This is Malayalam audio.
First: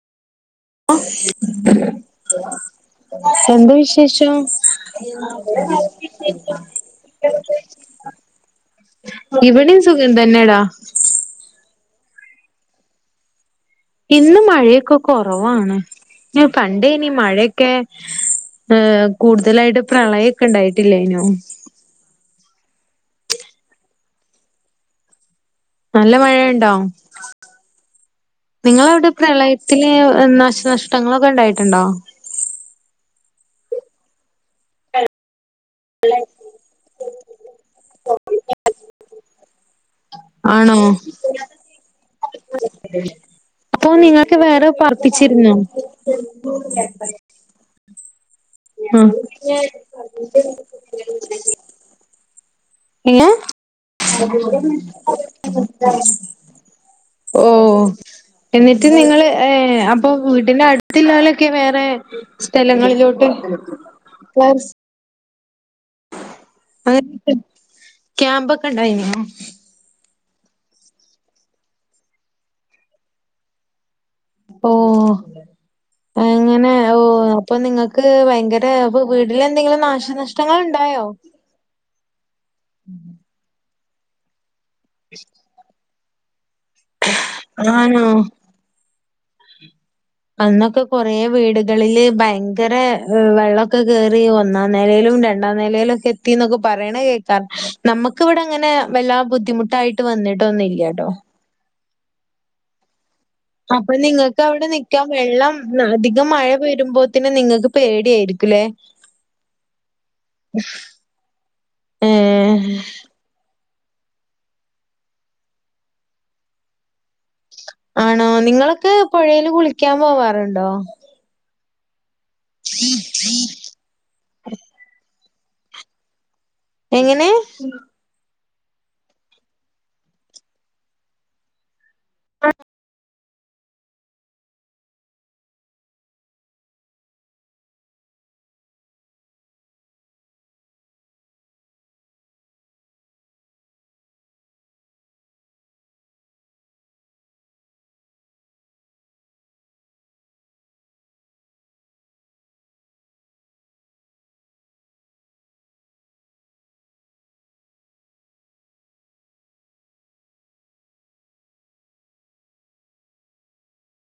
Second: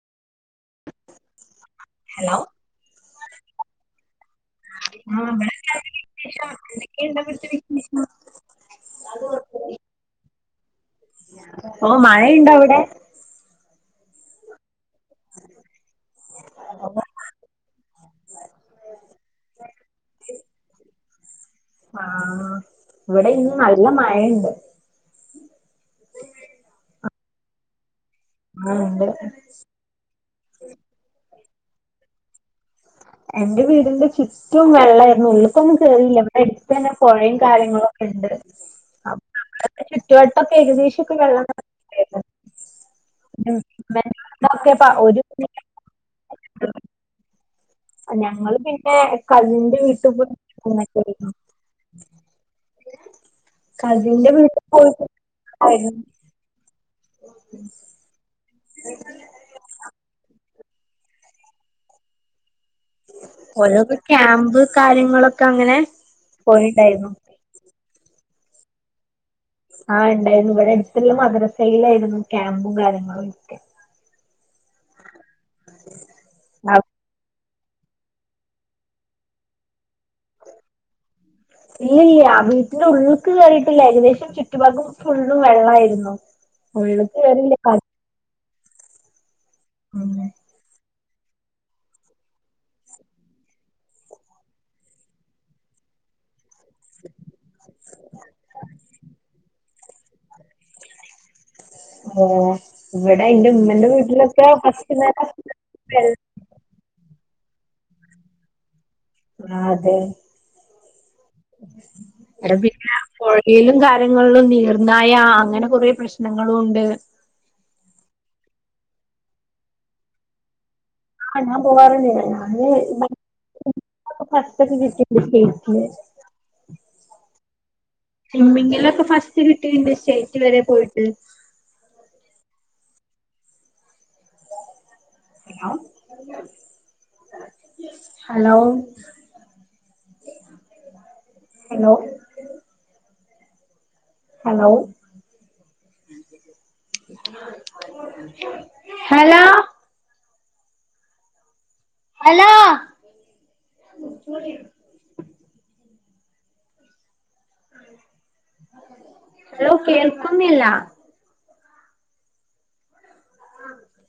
ഹലോ എന്താ വിശേഷം? ആ ഇവിടെ വിശേഷം എന്തൊക്കെയുണ്ട് അവിടുത്തെ വിശേഷം [unintelligible] ഇവടിം സുഖം തന്നെടാ ഓഹ് മഴയുണ്ടോ അവിടെ? ഇന്ന് മഴയൊക്കെ കോറവാണ് ഞ പണ്ടേനി മഴയൊക്കെ ഏഹ് കൂടുതലായിട്ട് പ്രളയൊക്കെ ഇണ്ടായിട്ടില്ലായിനോ? ആഹ് ഇവടെ ഇന്ന് നല്ല മഴണ്ട് നല്ല മഴണ്ടോ? ആ നിങ്ങളെ ഉണ്ട് അവിടെ പ്രളയത്തില് നാശനഷ്ടങ്ങളൊക്കെ ഇണ്ടായിട്ടുണ്ടോ? എന്റെ വീടിന്റെ ചുറ്റും വെള്ളായിരുന്നു ഉള്ളുക്കൊന്നും കേറിയില്ല ഇവിടെ എടുത്തന്നെ പൊഴിമ് കാര്യങ്ങളൊക്കെണ്ട് അപ്പൊ നമ്മളെ ചുറ്റുുവട്ടൊക്കെ ആണോ ഏകദേശക്കെ വെള്ളം നെറ അപ്പൊ നിങ്ങക്ക് വേറെ ഒരു പപ്പിച്ചിരുന്നോ [inaudible] ഞങ്ങള് പിന്നെ ആഹ് കസിന്റെ വീട്ട് അങ്ങനക്കെയി ഏനെ പോയിട്ട് [unintelligible] ആയിരുന്നു. ഓഹ് എന്നിട്ട് നിങ്ങള് ഏഹ് അപ്പൊ വീട്ടി ന്റെ അടുത്ത്ല്ലലൊക്കെ വേറെ സ്ഥലങ്ങളിൽ ഓരോക്കെ ക്യാമ്പ് കാര്യങ്ങളൊക്കെ അങ്ങനെ പോയിണ്ടായിരുന്നു ക്യാമ്പൊക്കെ ഉണ്ടായിനോ ആഹ് ഉണ്ടായിരുന്നു ഇവിടെ അടുത്തുള്ള മദ്രസയിലായിരുന്നു ക്യാമ്പും കാര്യങ്ങളും ഒക്കെ ഓ എങ്ങനെ ഓ ഓഹ് അപ്പൊ നിങ്ങൾക്ക് ഭയങ്കര ഇപ്പൊ വീട്ടില് എന്തെങ്കിലും നാശനഷ്ടങ്ങൾ ണ്ടായോ ഇല്ലല്ല വീട്ടിന്റെ ഉള്ള്ക്ക് കേയറിയിട്ടില്ല ഏകദേശം ചുറ്റുഭാഗം ഫുള്ളും വെള്ളമായിരുന്നു ഒയിവ്ക്ക് വരില്ല ആണോ? അന്നൊക്കെ കൊറേ വീടുകളില് ഭയങ്കര വെള്ളമൊക്കെ കറി ഒന്നാം നിലയിലും രണ്ടാ രണ്ടാ നിലയിലൊക്കെ എത്തിന്നൊക്കെ പറയണ കേൾക്കാ നമക്ക് ഇവിടെ അങ്ങനെ വല്ലാ ബുദ്ധിമുട്ടായിട്ട് ട്ട് വന്നിട്ട്ഒന്നില്ലട്ടോ ഏഹ് ഇവിടെ ന്റെ മ്മാ അപ്പൊ നിങ്ങക്ക് അവിടെ നിക്കാം വെള്ളം അധികം മഴ വരുമ്പോ പിന്നെ നിങ്ങൾക്ക് പേടിയായിരിക്കല്ലേ ആഹ് അതെ [inaudible] അലോ ഏഹ് പിന്നെ പുഴയിലും കാര്യങ്ങളിലും നീർന്നായ അങ്ങനെ കൊറേ പ്രശ്നങ്ങളും ഉണ്ട് ആണോ നിങ്ങളൊക്കെ പുഴയിൽ കുളിക്കാൻ പോവാറുണ്ടോ ആഹ് ഞാൻ പോവാറുണ്ടല്ല ഞ ഫസ്റ്റ്ത്തെ [unintelligible] എങ്ങനെ സ്മ്മിങ്ങിലൊക്കെ ഫസ്റ്റ് കിട്ടിണ്ട് സ്റ്റേറ്റ് വരെ പോയിട്ട് [unintelligible] hello hello hello hello hello [inaudible] hello കേൾക്കുന്നില്ല